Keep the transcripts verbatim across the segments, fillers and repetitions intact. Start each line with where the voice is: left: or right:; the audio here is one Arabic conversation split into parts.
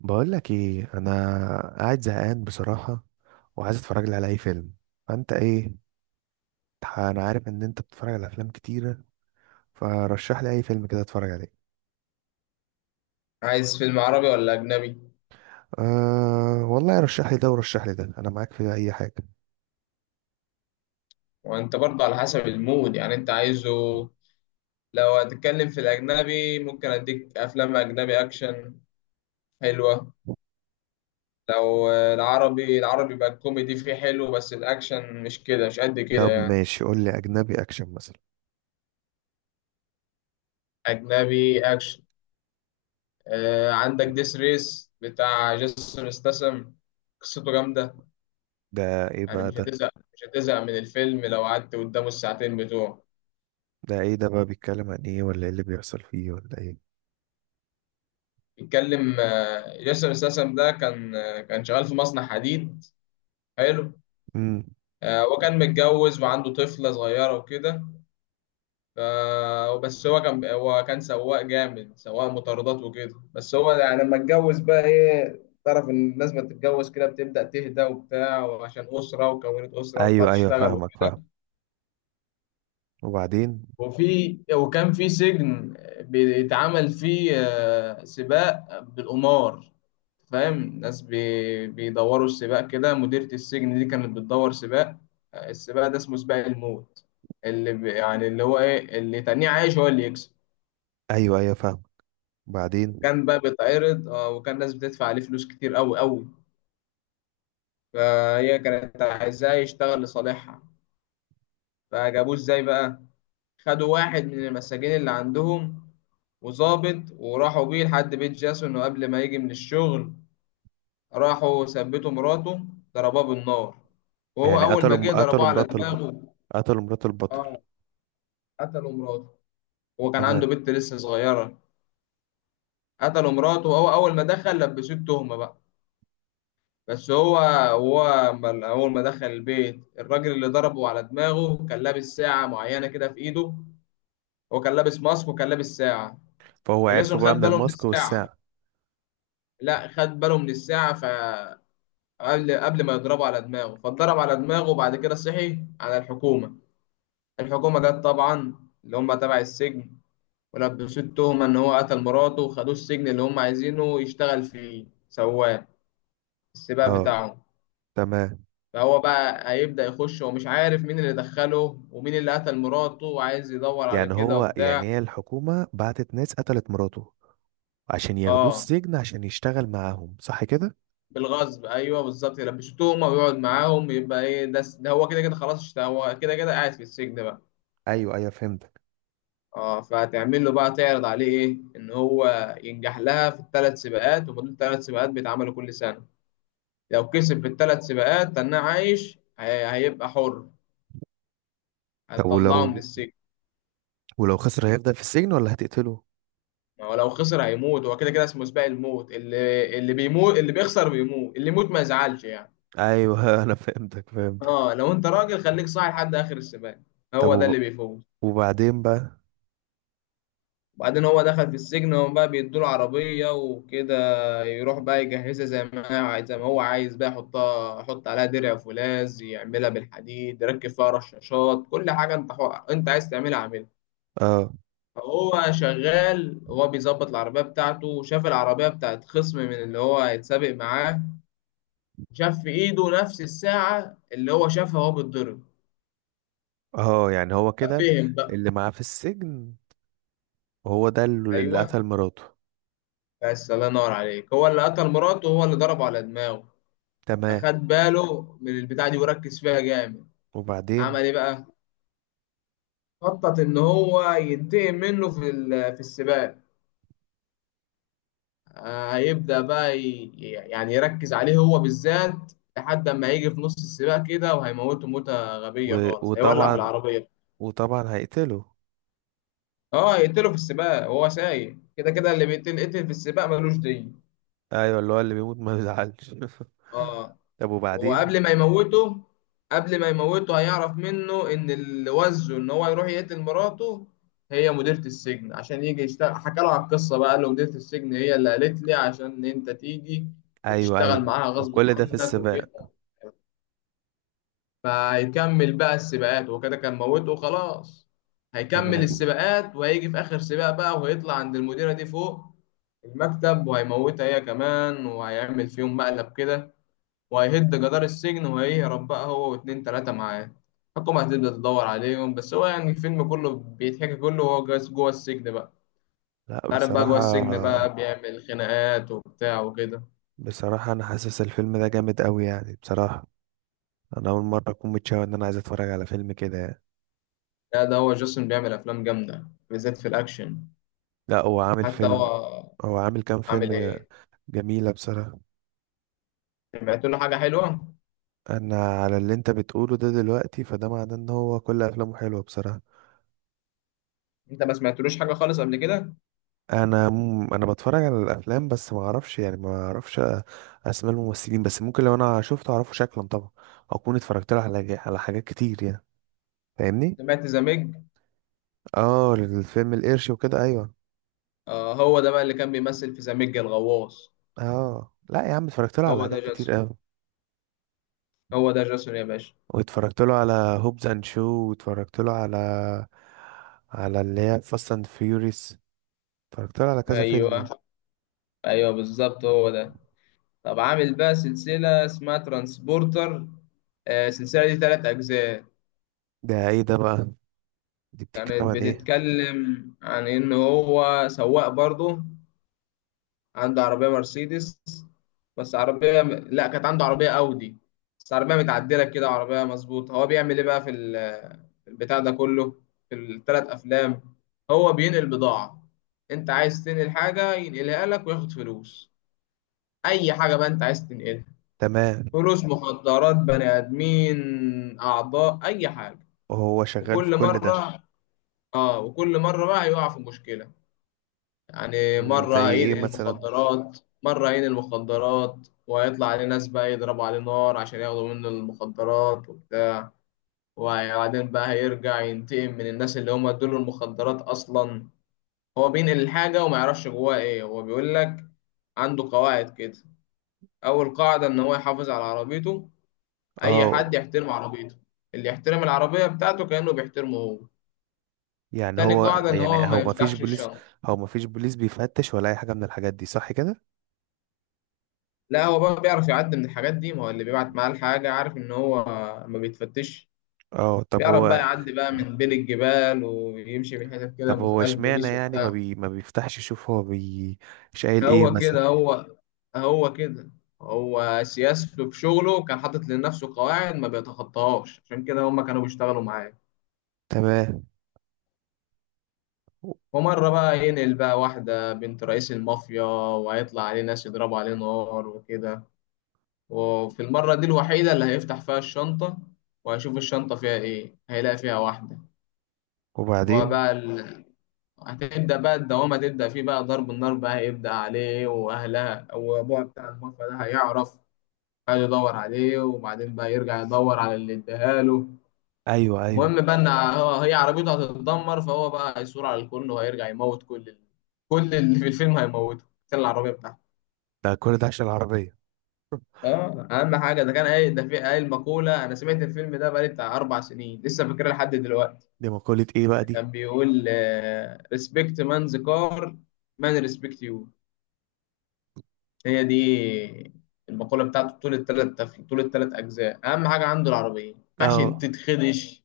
right: بقول لك ايه. انا قاعد زهقان بصراحه، وعايز اتفرج لي على اي فيلم. فانت ايه؟ تح- انا عارف ان انت بتتفرج على افلام كتيره، فرشح لي اي فيلم كده اتفرج عليه.
left: عايز فيلم عربي ولا أجنبي؟
right: أه والله رشح لي ده ورشح لي ده، انا معاك في اي حاجه.
left: وأنت برضه على حسب المود يعني أنت عايزه. لو هتتكلم في الأجنبي ممكن أديك أفلام أجنبي أكشن حلوة. لو آه، العربي العربي بقى الكوميدي فيه حلو، بس الأكشن مش كده، مش قد كده
right: طب
left: يعني.
right: ماشي، قول لي اجنبي اكشن مثلا.
left: أجنبي أكشن، آه عندك ديس ريس بتاع جيسون استسم. قصته جامدة،
right: ده ايه
left: يعني
right: بقى
left: مش
right: ده؟
left: هتزهق مش هتزهق من الفيلم لو قعدت قدامه الساعتين بتوعه.
right: ده ايه ده بقى؟ بيتكلم عن ايه ولا ايه اللي بيحصل فيه ولا ايه؟
left: بيتكلم، آه، جيسون استسم ده كان، آه، كان شغال في مصنع حديد. حلو.
right: امم
left: آه، هو كان متجوز وعنده طفلة صغيرة وكده. ف- بس هو كان هو كان سواق جامد، سواق مطاردات وكده. بس هو يعني لما اتجوز بقى ايه، تعرف ان الناس ما تتجوز كده بتبدأ تهدى وبتاع، وعشان أسرة، وكونت أسرة وطلعت
right: ايوه ايوه،
left: تشتغل
right: فاهمك
left: وكده.
right: فاهم. وبعدين؟
left: وفي وكان في سجن بيتعمل فيه آه، سباق بالقمار. فاهم، ناس بي- بيدوروا السباق كده، مديرة السجن دي كانت بتدور سباق. آه، السباق ده اسمه سباق الموت، اللي ب- يعني اللي هو ايه، اللي تاني عايش هو اللي يكسب.
right: ايوه ايوه فاهم. بعدين؟
left: كان بقى بيتعرض، آه، وكان ناس بتدفع عليه فلوس كتير قوي قوي. فهي كانت عايزاه يشتغل لصالحها. فجابوه ازاي بقى؟ خدوا واحد من المساجين اللي عندهم وظابط، وراحوا بيه لحد بيت جاسون. وقبل ما يجي من الشغل راحوا ثبتوا مراته، ضربوها بالنار. وهو
right: يعني
left: أول ما جه
right: قتلوا قتلوا
left: ضربوه على
right: مرات الب...
left: دماغه.
right: قتلوا مرات البطل؟
left: اه، قتلوا مراته. هو كان
right: تمام.
left: عنده بنت لسه صغيرة. قتلوا مراته وهو أول ما دخل لبسوه التهمة بقى. بس هو، هو أما- أول ما دخل البيت، الراجل اللي ضربه على دماغه كان لابس ساعة معينة كده في إيده. هو كان لابس ماسك وكان لابس ساعة.
right: فهو عرفه
left: فجاسون خد
right: بقى من
left: باله من
right: الماسك
left: الساعة.
right: والساعة.
left: لا، خد باله من الساعة فقبل، قبل ما يضربه على دماغه، فاتضرب على دماغه. وبعد كده صحي على الحكومة. الحكومة جت طبعا، اللي هم تبع السجن. ولبسوه التهمة إن هو قتل مراته، وخدوه السجن اللي هم عايزينه يشتغل فيه سواق السباق
right: اه،
left: بتاعه.
right: تمام.
left: فهو بقى هيبدأ يخش ومش عارف مين اللي دخله ومين اللي قتل مراته، وعايز يدور على
right: يعني
left: كده
right: هو،
left: وبتاع.
right: يعني هي الحكومة بعتت ناس قتلت مراته عشان ياخدوه
left: اه،
right: السجن عشان يشتغل معاهم، صح كده؟
left: بالغصب، ايوه بالظبط، يلبسوه تهمة ويقعد معاهم، يبقى ايه، ده ده هو كده كده خلاص، اشت- هو كده كده قاعد في السجن بقى.
right: ايوه ايوه فهمتك.
left: اه، فهتعمل له بقى تعرض عليه ايه، ان هو ينجح لها في الثلاث سباقات، وما دول ثلاث سباقات بيتعملوا كل سنه. لو كسب في الثلاث سباقات تناه عايش هي- هيبقى حر،
right: طب
left: هتطلعه من
right: ولو،
left: السجن.
right: ولو خسر هيفضل في السجن ولا هتقتله؟
left: ولو خسر هيموت، هو كده كده اسمه سباق الموت، اللي اللي بيموت، اللي بيخسر بيموت، اللي يموت ما يزعلش يعني.
right: ايوه انا فهمتك فهمتك.
left: اه، لو انت راجل خليك صاحي لحد اخر السباق،
right: طب
left: هو ده اللي
right: وب...
left: بيفوز.
right: وبعدين بقى؟
left: وبعدين هو دخل في السجن وهم بقى بيدوله عربية وكده. يروح بقى يجهزها زي ما هي عايز، زي ما هو عايز بقى، يحطها، يحط عليها درع فولاذ، يعملها بالحديد، يركب فيها رشاشات، كل حاجة انت حو... انت عايز تعملها عاملها.
right: اه
left: فهو شغال، هو بيظبط العربية بتاعته، وشاف العربية بتاعت خصم من اللي هو هيتسابق معاه. شاف في ايده نفس الساعة اللي هو شافها وهو بيتضرب.
right: اه، يعني هو كده
left: ففهم بقى.
right: اللي معاه في السجن هو ده اللي اللي
left: ايوه،
right: قتل مراته.
left: بس الله ينور عليك، هو اللي قتل مراته وهو اللي ضربه على دماغه.
right: تمام.
left: فخد باله من البتاعة دي وركز فيها جامد. عمل
right: وبعدين؟
left: ايه بقى؟ خطط ان هو ينتقم منه في ال- في السباق. آه، هيبدأ بقى ي- يعني يركز عليه هو بالذات. لحد ما هيجي في نص السباق كده وهيموته موتة غبية
right: و...
left: خالص، هيولع في
right: وطبعا،
left: العربية.
right: وطبعا هيقتله.
left: اه، يقتله في السباق وهو سايق، كده كده اللي بيتقتل قتل في السباق ملوش دين.
right: ايوه، اللي هو اللي بيموت ما بيزعلش
left: اه.
right: طب وبعدين؟
left: وقبل ما يموته، قبل ما يموته هيعرف منه ان اللي وزه ان هو يروح يقتل مراته هي مديرة السجن، عشان يجي يشتغل. حكى له على القصة بقى، قال له مديرة السجن هي اللي قالت لي عشان انت تيجي
right: ايوه ايوه.
left: وتشتغل معاها غصب
right: وكل ده في
left: عنك
right: السباق؟
left: وكده. فهيكمل بقى السباقات وكده، كان موته خلاص. هيكمل
right: تمام.
left: السباقات وهيجي في آخر سباق بقى، وهيطلع عند المديرة دي فوق المكتب وهيموتها هي كمان وهيعمل فيهم مقلب كده. وهيهد جدار السجن وهيهرب بقى هو واتنين تلاتة معاه. الحكومة هتبدأ تدور عليهم. بس هو يعني الفيلم كله بيتحكي كله وهو جاس- جوه السجن بقى.
right: لا
left: تعرف بقى جوه السجن
right: بصراحه،
left: بقى بيعمل خناقات وبتاع وكده.
right: بصراحه انا حاسس الفيلم ده جامد قوي يعني بصراحه. انا اول مره اكون متشوق ان انا عايز اتفرج على فيلم كده يعني.
left: لا، ده هو جاسون بيعمل أفلام جامدة بالذات في الأكشن.
right: لا هو عامل
left: حتى هو
right: فيلم. هو عامل كام
left: عامل
right: فيلم جا-
left: إيه،
right: جميله بصراحه.
left: سمعت له حاجة حلوة؟
right: انا على اللي انت بتقوله ده دلوقتي، فده معناه ان هو كل افلامه حلوه بصراحه.
left: أنت ما سمعتلوش حاجة خالص قبل كده؟
right: انا م- انا بتفرج على الافلام بس ما اعرفش يعني ما اعرفش أ- اسماء الممثلين، بس ممكن لو انا شفته اعرفه شكلا طبعا. او اكون اتفرجت له على جا- على حاجات كتير يعني. فاهمني.
left: سمعت زاميج؟
right: اه الفيلم القرش وكده، ايوه.
left: آه، هو ده بقى اللي كان بيمثل في زاميج الغواص.
right: اه لا يا عم اتفرجت له على
left: هو ده
right: حاجات كتير
left: جاسون.
right: قوي.
left: هو ده جاسون يا باشا.
right: واتفرجت له على هوبز اند شو، واتفرجت له على على اللي هي فاست اند فيوريس. اتفرجت له على كذا فيلم.
left: أيوه، أيوه، بالظبط هو ده. طب عامل بقى سلسلة اسمها ترانسبورتر. آه، السلسلة دي تلات أجزاء.
right: ده ايه ده بقى؟ دي بتتكلم
left: كانت
right: عن ايه؟
left: بتتكلم عن إن هو سواق برضه، عنده عربية مرسيدس. بس عربية لأ، كانت عنده عربية أودي. بس عربية متعدلة كده، عربية مظبوطة. هو بيعمل إيه بقى في ال- في البتاع ده كله، في التلات أفلام؟ هو بينقل بضاعة. أنت عايز تنقل حاجة ينقلها لك وياخد فلوس، أي حاجة بقى أنت عايز تنقلها.
right: تمام.
left: فلوس، مخدرات، بني ادمين، اعضاء، اي حاجه.
right: وهو شغال في
left: وكل
right: كل ده؟
left: مره، اه وكل مره بقى يقع في مشكله. يعني
right: مم، زي
left: مره
right: ايه
left: ينقل
right: مثلا؟
left: مخدرات. مره ينقل مخدرات وهيطلع عليه ناس بقى يضربوا عليه نار عشان ياخدوا منه المخدرات وبتاع. وبعدين بقى هيرجع ينتقم من الناس اللي هم ادوا له المخدرات اصلا. هو بينقل الحاجه وما يعرفش جواها ايه. هو بيقول لك عنده قواعد كده. اول قاعده ان هو يحافظ على عربيته، اي
right: اه،
left: حد يحترم عربيته، اللي يحترم العربيه بتاعته كانه بيحترمه هو.
right: يعني
left: تاني
right: هو،
left: قاعده ان
right: يعني
left: هو ما
right: هو ما فيش
left: يفتحش
right: بوليس؟
left: الشنطه.
right: هو ما فيش بوليس بيفتش ولا اي حاجه من الحاجات دي، صح كده؟
left: لا، هو بقى بيعرف يعدي من الحاجات دي، ما هو اللي بيبعت معاه الحاجه عارف ان هو ما بيتفتش.
right: اه طب
left: بيعرف بقى
right: هو،
left: يعدي بقى من بين الجبال ويمشي من حتت كده
right: طب
left: ما
right: هو
left: فيهاش
right: اشمعنى
left: بوليس
right: يعني ما
left: وبتاع.
right: بي ما بيفتحش يشوف؟ هو بي شايل ايه
left: هو
right: مثلا؟
left: كده هو هو كده، هو سياسته في شغله كان حاطط لنفسه قواعد ما بيتخطاهاش، عشان كده هما كانوا بيشتغلوا معاه.
right: تمام.
left: ومرة بقى ينقل بقى واحدة بنت رئيس المافيا، وهيطلع عليه ناس يضربوا عليه نار وكده. وفي المرة دي الوحيدة اللي هيفتح فيها الشنطة، وهيشوف الشنطة فيها إيه، هيلاقي فيها واحدة. هو
right: وبعدين؟
left: بقى ال... هتبدأ بقى الدوامة تبدأ فيه بقى، ضرب النار بقى هيبدأ عليه، وأهلها وأبوها بتاع المافيا ده هيعرف، هيدور عليه، وبعدين بقى يرجع يدور على اللي اداها له.
right: ايوه ايوه.
left: المهم بقى ان هو هي عربيته هتتدمر، فهو بقى هيثور على الكل وهيرجع يموت كل ال... كل اللي في الفيلم هيموته عشان العربيه بتاعته.
right: ده كل ده عشان العربيه؟
left: اه، اهم حاجه، ده كان قايل ده في قايل مقوله، انا سمعت الفيلم ده بقالي بتاع اربع سنين لسه فاكرها لحد دلوقتي.
right: دي مقوله ايه بقى دي؟
left: كان بيقول، ريسبكت مان ذا كار، مان ريسبكت يو. هي دي المقوله بتاعته. طول الثلاث طول الثلاث اجزاء، اهم حاجه عنده العربيه ما ينفعش
right: اه
left: تتخدش.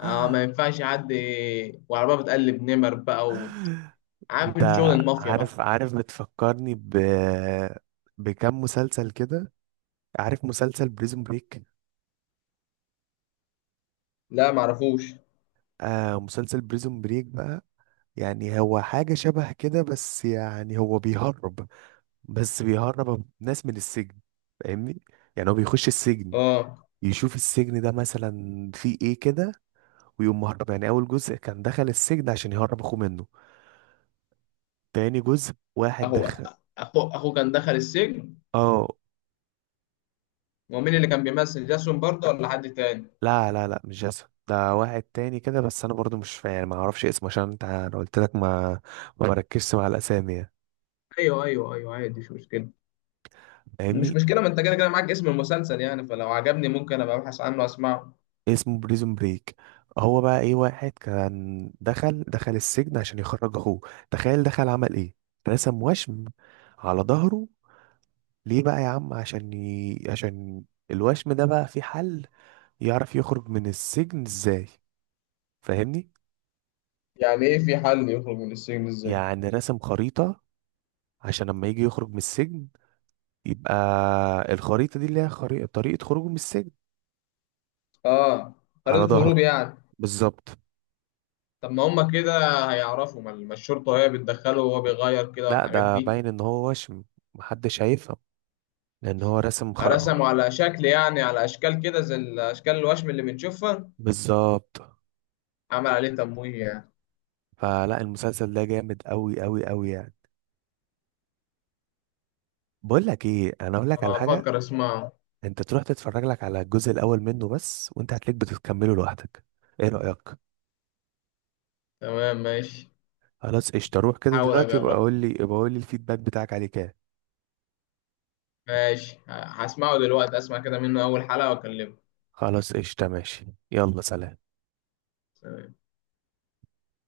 left: اه، ما ينفعش حد. وعربيه بتقلب نمر بقى،
right: انت
left: عامل شغل المافيا بقى.
right: عارف، عارف بتفكرني ب، بكم مسلسل كده. عارف مسلسل بريزون بريك؟
left: لا معرفوش.
right: آه مسلسل بريزون بريك بقى، يعني هو حاجة شبه كده، بس يعني هو بيهرب، بس بيهرب ناس من السجن. فاهمني؟ يعني هو بيخش السجن
left: اه،
right: يشوف السجن ده مثلا فيه ايه كده، ويقوم مهرب. يعني اول جزء كان دخل السجن عشان يهرب اخوه منه. تاني جزء واحد
left: اهو،
right: دخل.
left: اخو اخو كان دخل السجن.
right: اه
left: ومين اللي كان بيمثل، جاسون برضه ولا حد تاني؟
right: لا لا لا، مش جاسون، ده واحد تاني كده. بس انا برضو مش فاهم يعني ما اعرفش اسمه، عشان انت انا قلت لك ما ما بركزش مع الاسامي يعني.
left: ايوه، ايوه، ايوه، عادي مش مشكله. مش
right: فاهمني.
left: مشكله، ما انت كده كده معاك اسم المسلسل يعني، فلو عجبني ممكن ابقى ابحث عنه واسمعه.
right: اسمه بريزون بريك. هو بقى ايه، واحد كان دخل دخل السجن عشان يخرج اخوه. تخيل دخل عمل ايه، رسم وشم على ظهره. ليه بقى يا عم؟ عشان ي... عشان الوشم ده بقى في حل يعرف يخرج من السجن ازاي. فاهمني؟
left: يعني ايه في حل يخرج من السجن ازاي؟
right: يعني رسم خريطة، عشان لما يجي يخرج من السجن يبقى الخريطة دي اللي هي خري... طريقة خروجه من السجن.
left: اه،
right: على
left: خريطه هروب
right: ظهره.
left: يعني.
right: بالظبط.
left: طب ما هما كده هيعرفوا، ما ما الشرطه هي بتدخله وهو بيغير كده
right: لا
left: الحاجات
right: ده
left: دي.
right: باين ان هو وشم، محدش هيفهم، لان هو رسم خ...
left: رسموا على شكل يعني، على اشكال كده زي الاشكال الوشم اللي بنشوفها؟
right: بالظبط.
left: عمل عليه تمويه يعني؟
right: فلا المسلسل ده جامد قوي قوي قوي يعني. بقول لك ايه، انا اقول لك على
left: أبقى
right: حاجه.
left: أفكر أسمعه.
right: انت تروح تتفرج لك على الجزء الاول منه بس، وانت هتلاقيك بتكمله لوحدك. ايه رايك؟
left: تمام ماشي.
right: خلاص قشطه، روح كده
left: حاول
right: دلوقتي، يبقى
left: أجربه.
right: قول لي، يبقى قول لي الفيدباك بتاعك عليه كده.
left: ماشي، ه- هسمعه دلوقتي، أسمع كده منه أول حلقة وأكلمه.
right: خلاص قشطه ماشي، يلا سلام.